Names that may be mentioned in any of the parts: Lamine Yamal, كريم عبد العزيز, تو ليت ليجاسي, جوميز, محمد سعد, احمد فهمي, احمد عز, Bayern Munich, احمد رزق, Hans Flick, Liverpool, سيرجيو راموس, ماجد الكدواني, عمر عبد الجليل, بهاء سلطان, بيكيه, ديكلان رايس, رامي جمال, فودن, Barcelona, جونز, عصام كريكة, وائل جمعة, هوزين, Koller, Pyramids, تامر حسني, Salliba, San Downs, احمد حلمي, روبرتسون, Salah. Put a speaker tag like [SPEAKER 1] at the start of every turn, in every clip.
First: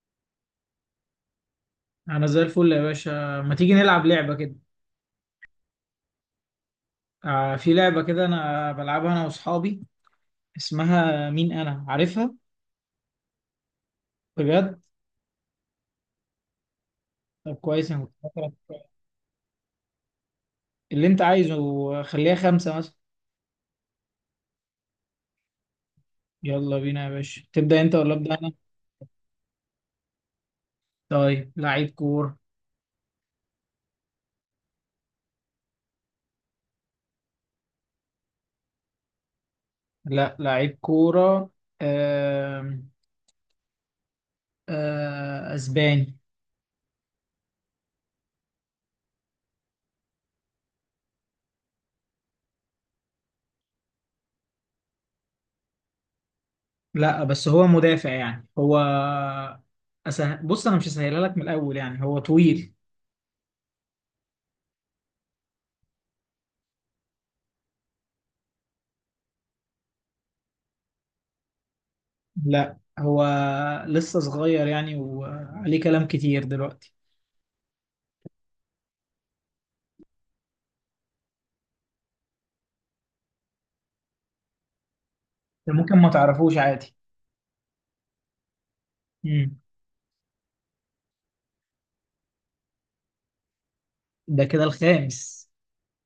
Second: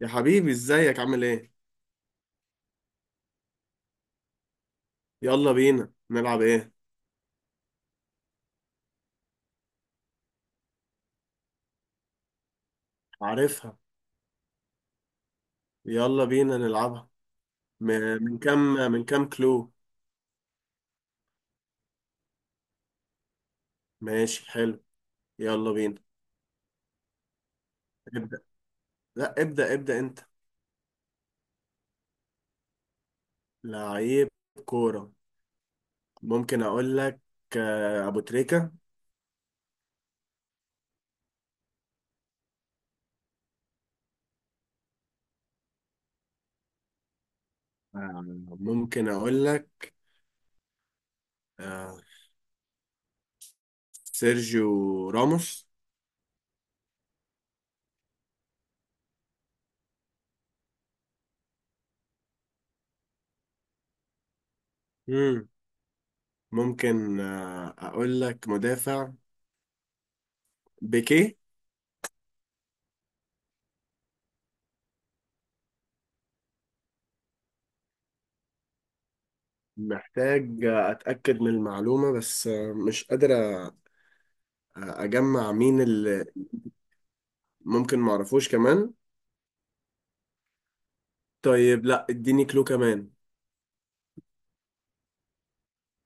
[SPEAKER 1] يا حبيبي ازيك عامل ايه؟
[SPEAKER 2] انا زي الفل يا باشا، ما تيجي نلعب لعبة كده؟
[SPEAKER 1] يلا بينا نلعب ايه؟
[SPEAKER 2] آه في لعبة كده انا بلعبها انا واصحابي. اسمها مين انا عارفها؟
[SPEAKER 1] عارفها.
[SPEAKER 2] بجد؟
[SPEAKER 1] يلا بينا نلعبها.
[SPEAKER 2] طب كويس، انا كنت
[SPEAKER 1] من كام؟
[SPEAKER 2] فاكرك.
[SPEAKER 1] من كام كلو؟
[SPEAKER 2] اللي انت عايزه. خليها 5 مثلا.
[SPEAKER 1] ماشي حلو. يلا بينا.
[SPEAKER 2] يلا بينا يا باشا، تبدأ انت ولا ابدأ
[SPEAKER 1] ابدأ.
[SPEAKER 2] انا؟
[SPEAKER 1] لا، ابدأ انت.
[SPEAKER 2] طيب، لعيب كورة.
[SPEAKER 1] لعيب كورة؟ ممكن اقول لك؟ ابو تريكة.
[SPEAKER 2] لا لعيب كورة. آم، اسباني.
[SPEAKER 1] آه، ممكن اقول لك؟ آه، سيرجيو راموس.
[SPEAKER 2] لا بس هو مدافع، يعني هو بص انا مش هسهلها لك من الاول، يعني هو طويل.
[SPEAKER 1] مم. ممكن اقول لك؟ مدافع. بيكيه.
[SPEAKER 2] لا هو لسه صغير يعني، وعليه كلام كتير دلوقتي.
[SPEAKER 1] محتاج اتأكد من المعلومة، بس مش قادر اجمع
[SPEAKER 2] ده
[SPEAKER 1] مين
[SPEAKER 2] ممكن ما
[SPEAKER 1] اللي.
[SPEAKER 2] تعرفوش عادي.
[SPEAKER 1] ممكن معرفوش كمان.
[SPEAKER 2] مم.
[SPEAKER 1] طيب لا، اديني كلو كمان.
[SPEAKER 2] ده كده الخامس.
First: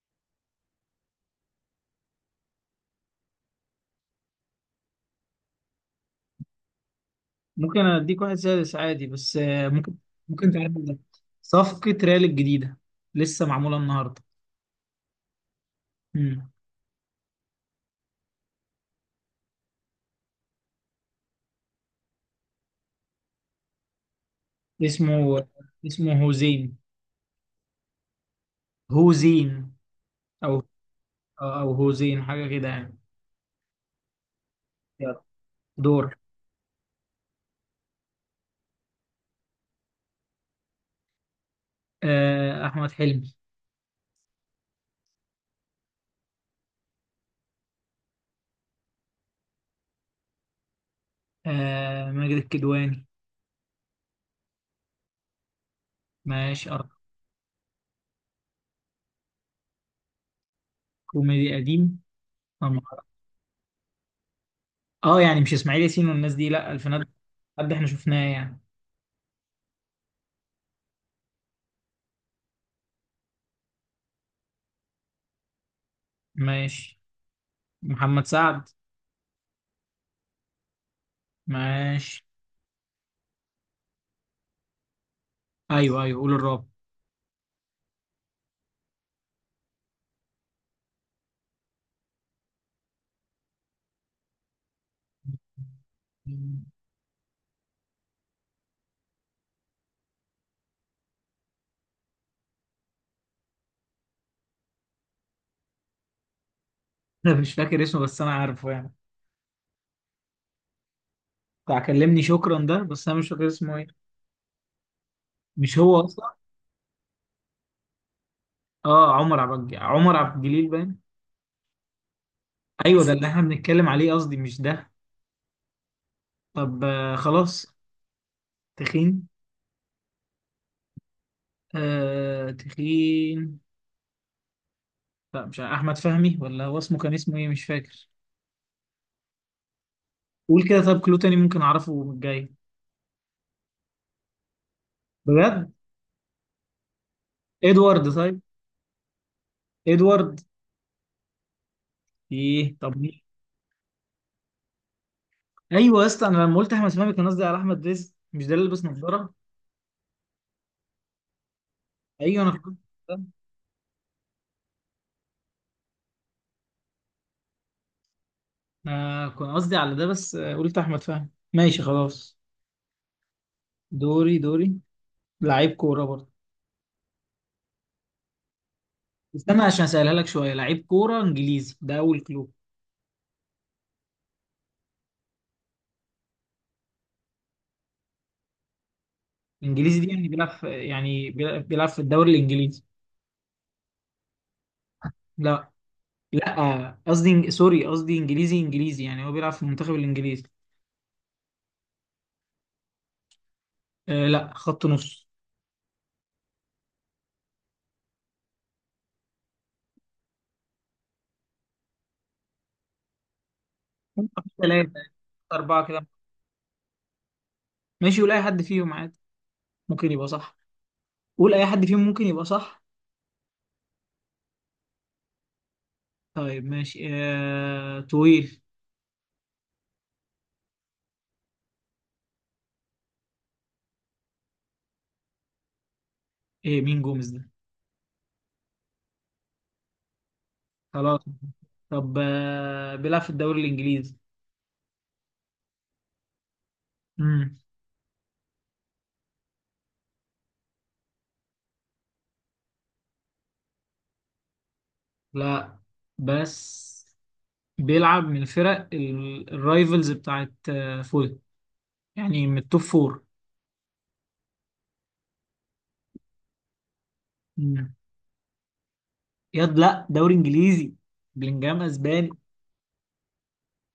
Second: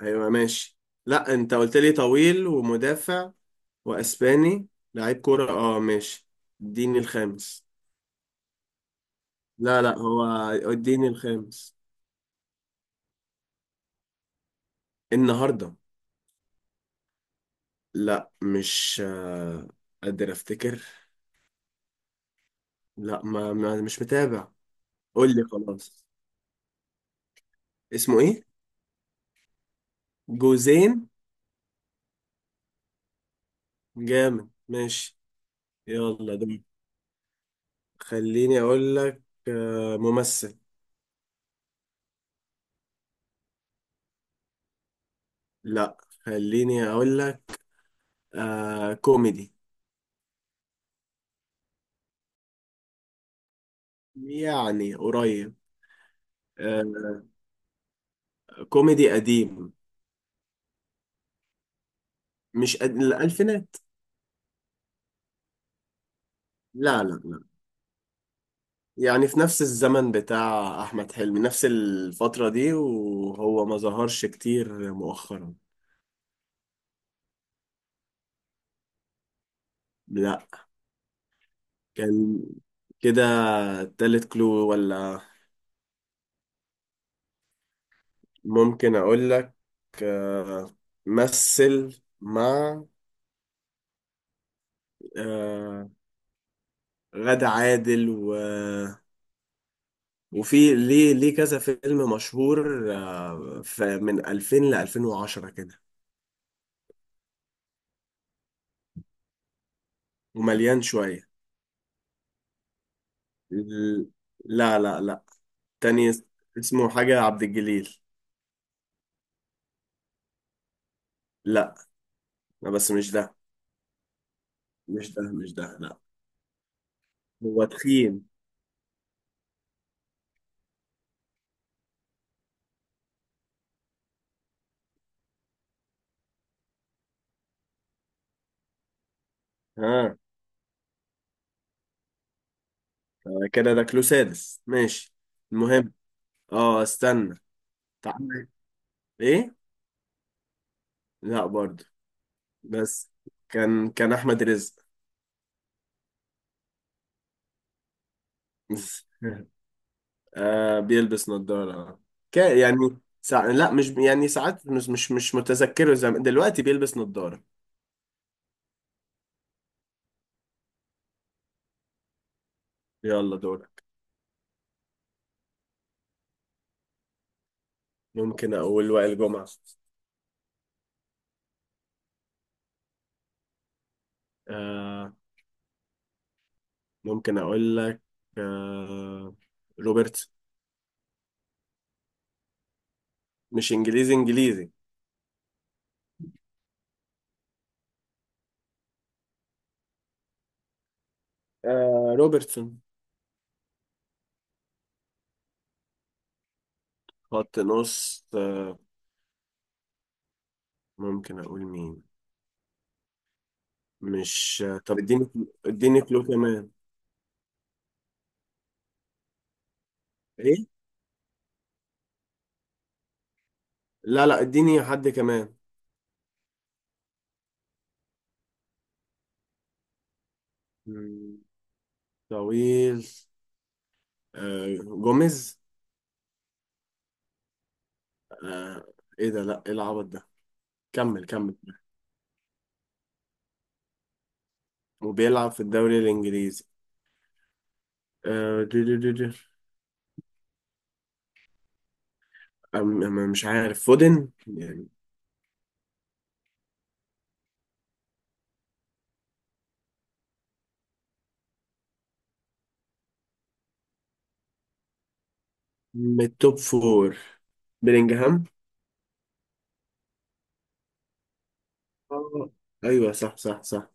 [SPEAKER 1] هيبقى ماشي. لا، انت قلت لي طويل ومدافع واسباني، لعيب كورة، اه ماشي. اديني الخامس.
[SPEAKER 2] ممكن اديك واحد سادس عادي، بس
[SPEAKER 1] لا
[SPEAKER 2] ممكن
[SPEAKER 1] لا، هو.
[SPEAKER 2] ممكن تعرف ده.
[SPEAKER 1] اديني الخامس.
[SPEAKER 2] صفقة ريال الجديدة لسه معمولة النهاردة.
[SPEAKER 1] النهاردة؟
[SPEAKER 2] مم.
[SPEAKER 1] لا، مش قادر افتكر. لا، ما مش متابع. قول لي
[SPEAKER 2] اسمه
[SPEAKER 1] خلاص.
[SPEAKER 2] اسمه هوزين.
[SPEAKER 1] اسمه ايه؟
[SPEAKER 2] هوزين. او
[SPEAKER 1] جوزين.
[SPEAKER 2] او هوزين حاجة كده يعني.
[SPEAKER 1] جامد، ماشي.
[SPEAKER 2] يلا. دور.
[SPEAKER 1] يلا ده. خليني اقول لك ممثل.
[SPEAKER 2] احمد حلمي.
[SPEAKER 1] لا. خليني اقول لك كوميدي.
[SPEAKER 2] ماجد الكدواني.
[SPEAKER 1] يعني قريب.
[SPEAKER 2] ماشي أرق.
[SPEAKER 1] آه كوميدي قديم.
[SPEAKER 2] كوميدي قديم. آه،
[SPEAKER 1] مش قد... الالفينات.
[SPEAKER 2] اه يعني مش اسماعيل ياسين والناس دي، لا
[SPEAKER 1] لا
[SPEAKER 2] الفنات.
[SPEAKER 1] لا لا.
[SPEAKER 2] حد احنا شفناه يعني.
[SPEAKER 1] يعني في نفس الزمن بتاع احمد حلمي، نفس الفترة دي، وهو ما ظهرش كتير مؤخرا.
[SPEAKER 2] ماشي. محمد سعد.
[SPEAKER 1] لا.
[SPEAKER 2] ماشي.
[SPEAKER 1] كان كده. تالت كلو ولا؟
[SPEAKER 2] ايوه ايوه، قول الرابع.
[SPEAKER 1] ممكن اقول لك آه مثل مع آه غادة عادل وفي ليه كذا فيلم مشهور، من 2000 ل 2010 كده،
[SPEAKER 2] انا مش فاكر اسمه بس انا عارفه يعني.
[SPEAKER 1] ومليان شوية.
[SPEAKER 2] بتاع كلمني شكرا ده، بس انا مش فاكر اسمه ايه.
[SPEAKER 1] ال- لا لا لا.
[SPEAKER 2] مش هو
[SPEAKER 1] تاني اس-
[SPEAKER 2] اصلا.
[SPEAKER 1] اسمه حاجة عبد الجليل.
[SPEAKER 2] اه عمر عبد الجليل باين.
[SPEAKER 1] لا. لا بس
[SPEAKER 2] ايوه
[SPEAKER 1] مش
[SPEAKER 2] ده اللي
[SPEAKER 1] ده.
[SPEAKER 2] احنا بنتكلم عليه، قصدي مش ده.
[SPEAKER 1] مش ده لا.
[SPEAKER 2] طب
[SPEAKER 1] هو
[SPEAKER 2] خلاص.
[SPEAKER 1] تخين.
[SPEAKER 2] تخين. آه تخين. لا مش عارف. احمد فهمي، ولا هو اسمه كان اسمه ايه مش فاكر.
[SPEAKER 1] ها.
[SPEAKER 2] قول كده طب كلو تاني ممكن اعرفه من الجاي.
[SPEAKER 1] كده ده كلو سادس، ماشي.
[SPEAKER 2] بجد؟
[SPEAKER 1] المهم، اه استنى.
[SPEAKER 2] ادوارد طيب.
[SPEAKER 1] تعالى. ايه؟
[SPEAKER 2] ادوارد.
[SPEAKER 1] لا برضه.
[SPEAKER 2] ايه طب
[SPEAKER 1] بس
[SPEAKER 2] مين؟
[SPEAKER 1] كان، احمد رزق.
[SPEAKER 2] ايوه يا اسطى، انا لما قلت احمد فهمي كان قصدي على احمد رزق. مش ده اللي لابس نظاره؟
[SPEAKER 1] آه بيلبس نظارة.
[SPEAKER 2] ايوه انا
[SPEAKER 1] كا
[SPEAKER 2] فكرت
[SPEAKER 1] يعني.
[SPEAKER 2] ده.
[SPEAKER 1] لا، مش يعني، ساعات مش متذكره زمان، دلوقتي بيلبس نظارة.
[SPEAKER 2] انا كنت قصدي على ده، بس قلت احمد فهمي. ماشي خلاص.
[SPEAKER 1] يلا دورك.
[SPEAKER 2] دوري دوري. لعيب كوره برضه.
[SPEAKER 1] ممكن أقول وائل جمعة.
[SPEAKER 2] استنى عشان اسالها لك شويه، لعيب كوره انجليزي ده اول كلو.
[SPEAKER 1] آه ممكن أقول لك آه
[SPEAKER 2] انجليزي دي يعني
[SPEAKER 1] روبرت.
[SPEAKER 2] بيلعب في، يعني بيلعب في الدوري الانجليزي.
[SPEAKER 1] مش إنجليزي إنجليزي؟
[SPEAKER 2] لا لا، قصدي سوري قصدي انجليزي انجليزي، يعني هو بيلعب في المنتخب الانجليزي.
[SPEAKER 1] روبرتسون.
[SPEAKER 2] آه لا خط نص.
[SPEAKER 1] خط نص، آه. ممكن أقول مين؟ مش
[SPEAKER 2] ثلاثة
[SPEAKER 1] طب اديني.
[SPEAKER 2] أربعة
[SPEAKER 1] اديني
[SPEAKER 2] كده.
[SPEAKER 1] كلو كمان.
[SPEAKER 2] ماشي ولا أي حد فيهم عادي ممكن يبقى صح.
[SPEAKER 1] ايه؟
[SPEAKER 2] قول اي حد فيهم ممكن يبقى صح.
[SPEAKER 1] لا لا، اديني حد كمان.
[SPEAKER 2] طيب ماشي طويل.
[SPEAKER 1] مم، طويل. جوميز.
[SPEAKER 2] ايه مين جوميز ده؟
[SPEAKER 1] آه، ايه ده؟ لا، ايه العبط ده؟
[SPEAKER 2] خلاص.
[SPEAKER 1] كمل كمل.
[SPEAKER 2] طب بيلعب في الدوري الانجليزي.
[SPEAKER 1] وبيلعب في الدوري الانجليزي.
[SPEAKER 2] امم.
[SPEAKER 1] آه دي دي دي دي. أم أم مش عارف، فودن يعني.
[SPEAKER 2] لا بس بيلعب من الفرق الرايفلز بتاعت فول، يعني من التوب فور.
[SPEAKER 1] من التوب فور.
[SPEAKER 2] امم.
[SPEAKER 1] بلينجهام.
[SPEAKER 2] ياد لا دوري انجليزي. بلينجهام اسباني.
[SPEAKER 1] آه، ايوه، صح صح صح.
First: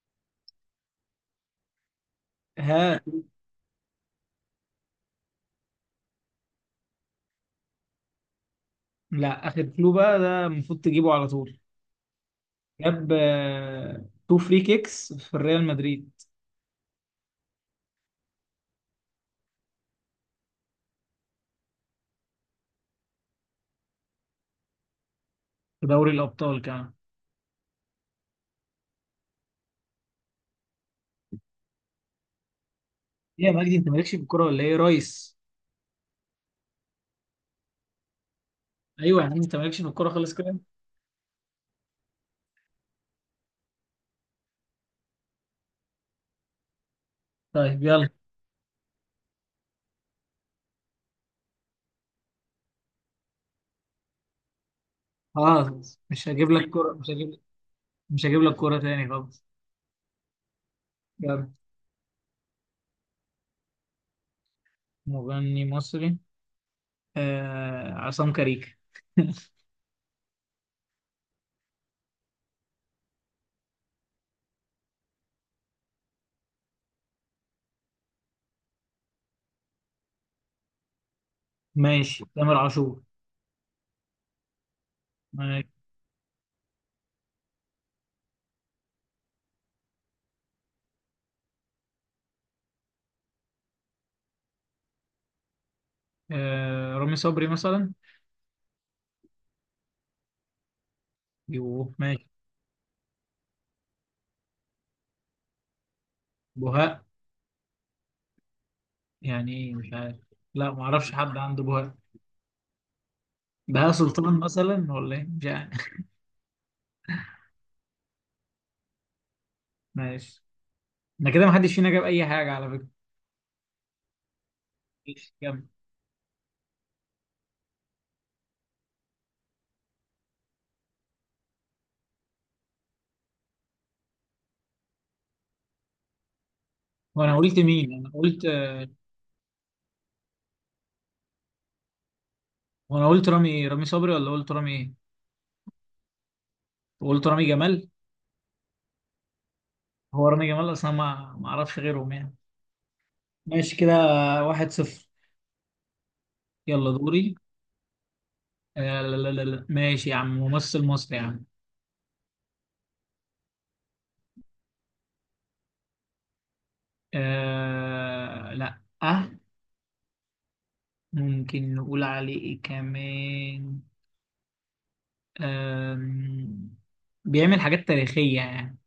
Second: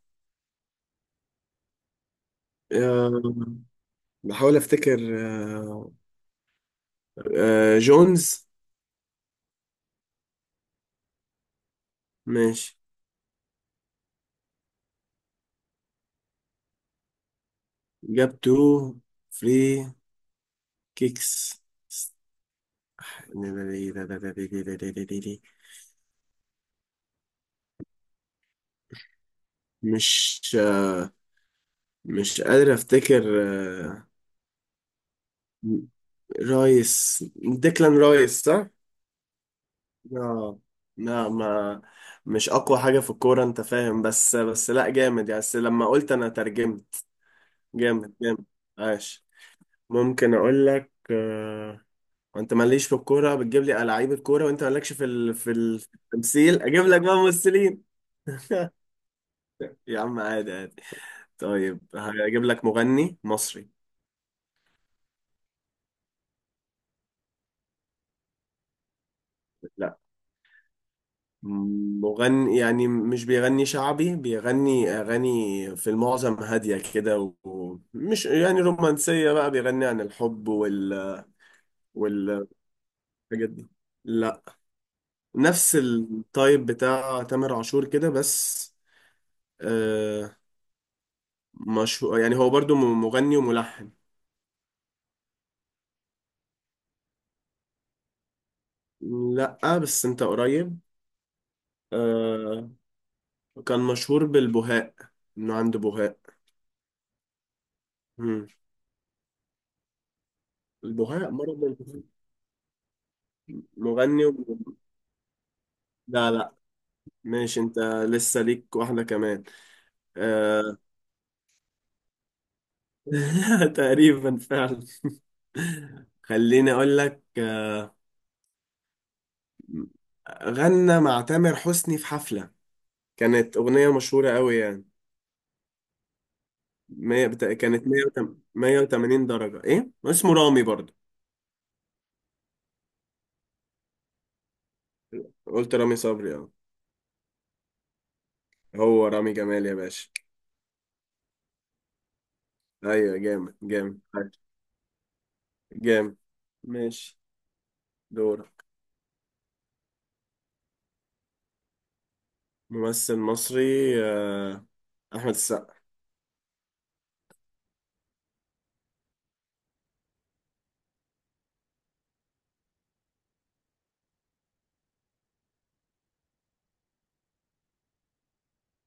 [SPEAKER 2] ها.
[SPEAKER 1] آه، بحاول افتكر، جونز.
[SPEAKER 2] لا اخر كلو بقى، ده المفروض تجيبه على طول.
[SPEAKER 1] ماشي.
[SPEAKER 2] جاب تو فري كيكس في ريال مدريد.
[SPEAKER 1] جاب تو فري كيكس.
[SPEAKER 2] في دوري الابطال كمان.
[SPEAKER 1] مش مش قادر افتكر.
[SPEAKER 2] ايه يا مجدي انت
[SPEAKER 1] آه،
[SPEAKER 2] مالكش في الكوره ولا ايه يا ريس؟
[SPEAKER 1] رايس، ديكلان رايس صح؟
[SPEAKER 2] ايوه يا عم انت مالكش في الكوره خالص كده.
[SPEAKER 1] اه. لا، ما، مش اقوى حاجة في الكورة انت فاهم، بس لا، جامد يعني، بس لما قلت انا ترجمت.
[SPEAKER 2] طيب يلا.
[SPEAKER 1] جامد جامد. عاش. ممكن اقول لك انت ماليش في الكورة، بتجيب لي لعيبة كورة، وانت مالكش في
[SPEAKER 2] خلاص مش هجيب
[SPEAKER 1] التمثيل،
[SPEAKER 2] لك
[SPEAKER 1] اجيب
[SPEAKER 2] كوره.
[SPEAKER 1] لك
[SPEAKER 2] مش
[SPEAKER 1] بقى
[SPEAKER 2] هجيب
[SPEAKER 1] ممثلين.
[SPEAKER 2] مش هجيب لك كوره تاني خالص.
[SPEAKER 1] يا عم عادي عادي.
[SPEAKER 2] يلا.
[SPEAKER 1] طيب هجيب لك مغني مصري.
[SPEAKER 2] مغني مصري. عصام كريكة.
[SPEAKER 1] مغني يعني، مش بيغني شعبي، بيغني أغاني في المعظم هادية كده، ومش يعني رومانسية بقى، بيغني عن الحب
[SPEAKER 2] ماشي
[SPEAKER 1] والحاجات
[SPEAKER 2] تامر عاشور.
[SPEAKER 1] دي. لا. نفس
[SPEAKER 2] ماشي.
[SPEAKER 1] التايب بتاع تامر عاشور كده، بس آه مشهور يعني، هو برضو مغني وملحن.
[SPEAKER 2] رامي صبري مثلا.
[SPEAKER 1] لا بس انت قريب.
[SPEAKER 2] يوه ماشي.
[SPEAKER 1] آه. كان مشهور بالبهاء، انه عنده بهاء.
[SPEAKER 2] بهاء.
[SPEAKER 1] مم.
[SPEAKER 2] يعني ايه مش عارف. لا ما اعرفش
[SPEAKER 1] البهاء،
[SPEAKER 2] حد عنده
[SPEAKER 1] مرض
[SPEAKER 2] بهاء.
[SPEAKER 1] البهاء.
[SPEAKER 2] بهاء
[SPEAKER 1] مغني و...
[SPEAKER 2] سلطان مثلا ولا ايه مش عارف.
[SPEAKER 1] لا لا. ماشي انت. لسه ليك واحدة كمان.
[SPEAKER 2] ماشي.
[SPEAKER 1] آه...
[SPEAKER 2] انا كده ما حدش فينا جاب اي حاجه على فكره.
[SPEAKER 1] تقريبا فعلا.
[SPEAKER 2] ماشي، كمل.
[SPEAKER 1] خليني اقول لك. غنى مع تامر حسني في حفلة، كانت أغنية مشهورة قوي يعني.
[SPEAKER 2] وانا قلت
[SPEAKER 1] كانت
[SPEAKER 2] مين انا قلت
[SPEAKER 1] 180 درجة. إيه؟ اسمه رامي برضه.
[SPEAKER 2] وانا قلت رامي صبري ولا قلت رامي ايه؟
[SPEAKER 1] قلت رامي صبري، اه.
[SPEAKER 2] قلت رامي جمال.
[SPEAKER 1] هو رامي جمال يا باشا.
[SPEAKER 2] هو رامي جمال اصلا، ما اعرفش غيرهم يعني.
[SPEAKER 1] أيوة. جامد
[SPEAKER 2] ماشي كده.
[SPEAKER 1] جامد
[SPEAKER 2] 1-0.
[SPEAKER 1] جامد.
[SPEAKER 2] يلا
[SPEAKER 1] ماشي.
[SPEAKER 2] دوري.
[SPEAKER 1] دورك.
[SPEAKER 2] آه لا لا لا لا ماشي يا عم، ممثل مصري يا عم.
[SPEAKER 1] ممثل مصري. آه، أحمد السقا.
[SPEAKER 2] آه لا اه. ممكن نقول عليه ايه كمان؟ آم، بيعمل حاجات تاريخية يعني.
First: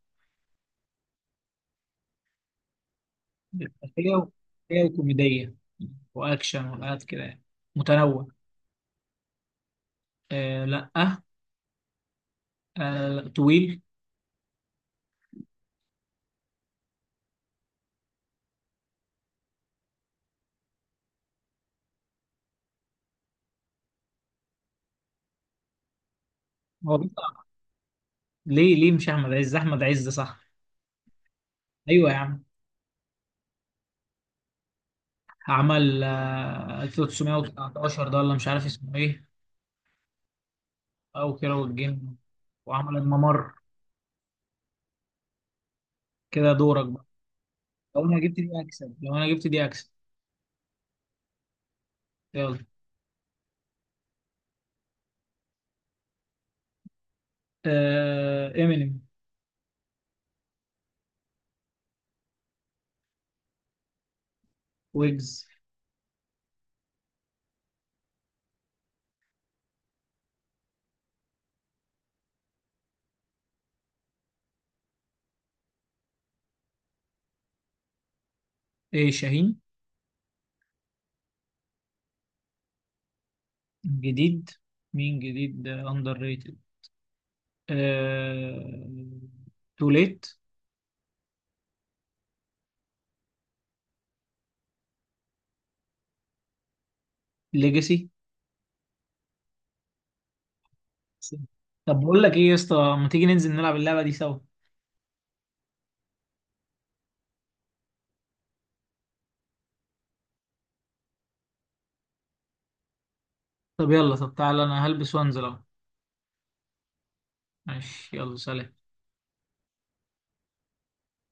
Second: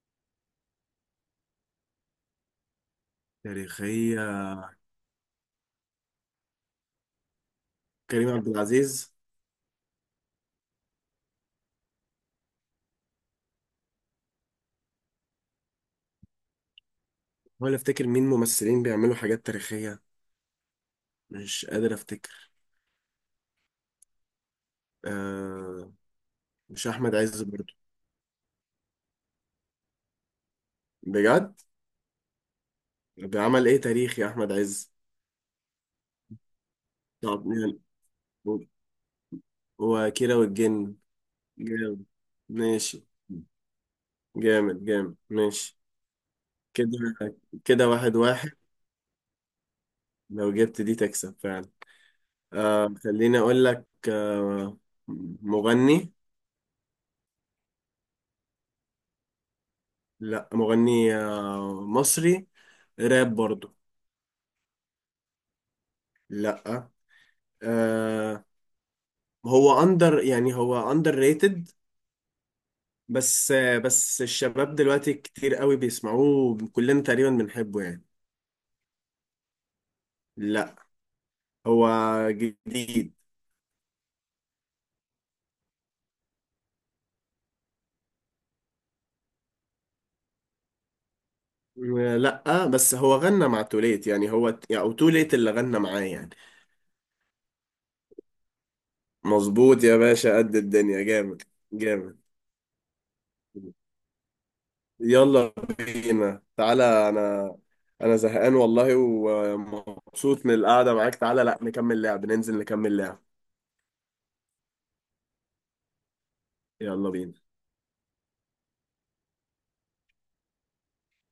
[SPEAKER 2] تاريخية
[SPEAKER 1] تاريخية.
[SPEAKER 2] و- تاريخية وكوميدية وأكشن وحاجات كده يعني. متنوع.
[SPEAKER 1] كريم عبد العزيز.
[SPEAKER 2] آه لا آه. آه، لا، طويل.
[SPEAKER 1] ولا افتكر مين ممثلين بيعملوا حاجات تاريخية، مش قادر افتكر. آه، مش
[SPEAKER 2] هو
[SPEAKER 1] احمد عز برضو؟
[SPEAKER 2] ليه مش احمد عز احمد عز صح؟
[SPEAKER 1] بجد؟
[SPEAKER 2] ايوه يا عم.
[SPEAKER 1] بيعمل ايه تاريخي احمد عز؟
[SPEAKER 2] عمل
[SPEAKER 1] طب يعني،
[SPEAKER 2] 1919 ده ولا مش
[SPEAKER 1] هو
[SPEAKER 2] عارف اسمه ايه.
[SPEAKER 1] هو كيرة والجن.
[SPEAKER 2] او كده
[SPEAKER 1] جامد،
[SPEAKER 2] والجن. وعمل
[SPEAKER 1] ماشي.
[SPEAKER 2] الممر.
[SPEAKER 1] جامد جامد، ماشي.
[SPEAKER 2] كده دورك
[SPEAKER 1] كده.
[SPEAKER 2] بقى.
[SPEAKER 1] كده
[SPEAKER 2] لو
[SPEAKER 1] واحد
[SPEAKER 2] انا جبت دي
[SPEAKER 1] واحد.
[SPEAKER 2] اكسب لو انا جبت دي اكسب.
[SPEAKER 1] لو جبت دي تكسب فعلا.
[SPEAKER 2] يلا.
[SPEAKER 1] خليني اقول لك. مغني.
[SPEAKER 2] امينيم.
[SPEAKER 1] لا، مغني مصري، راب برضو.
[SPEAKER 2] ويجز.
[SPEAKER 1] لا. آه هو اندر، يعني هو اندر ريتد بس. بس الشباب دلوقتي كتير قوي بيسمعوه، كلنا تقريبا بنحبه يعني.
[SPEAKER 2] ايه شاهين؟
[SPEAKER 1] لا. هو جديد.
[SPEAKER 2] جديد. مين جديد اندر ريتد؟ آه تو ليت.
[SPEAKER 1] لا بس هو غنى مع توليت يعني، هو يعني، او توليت اللي غنى معاه يعني.
[SPEAKER 2] ليجاسي.
[SPEAKER 1] مظبوط يا باشا، قد الدنيا، جامد
[SPEAKER 2] طب
[SPEAKER 1] جامد.
[SPEAKER 2] بقول لك ايه يا اسطى، ما تيجي ننزل نلعب اللعبه دي سوا؟
[SPEAKER 1] يلا بينا تعالى. انا انا زهقان والله، ومبسوط من القعدة معاك، تعالى لا نكمل لعب، ننزل نكمل لعب.
[SPEAKER 2] طب يلا طب تعالى انا هلبس وانزل اهو.
[SPEAKER 1] يلا بينا.
[SPEAKER 2] ماشي يلا سلام.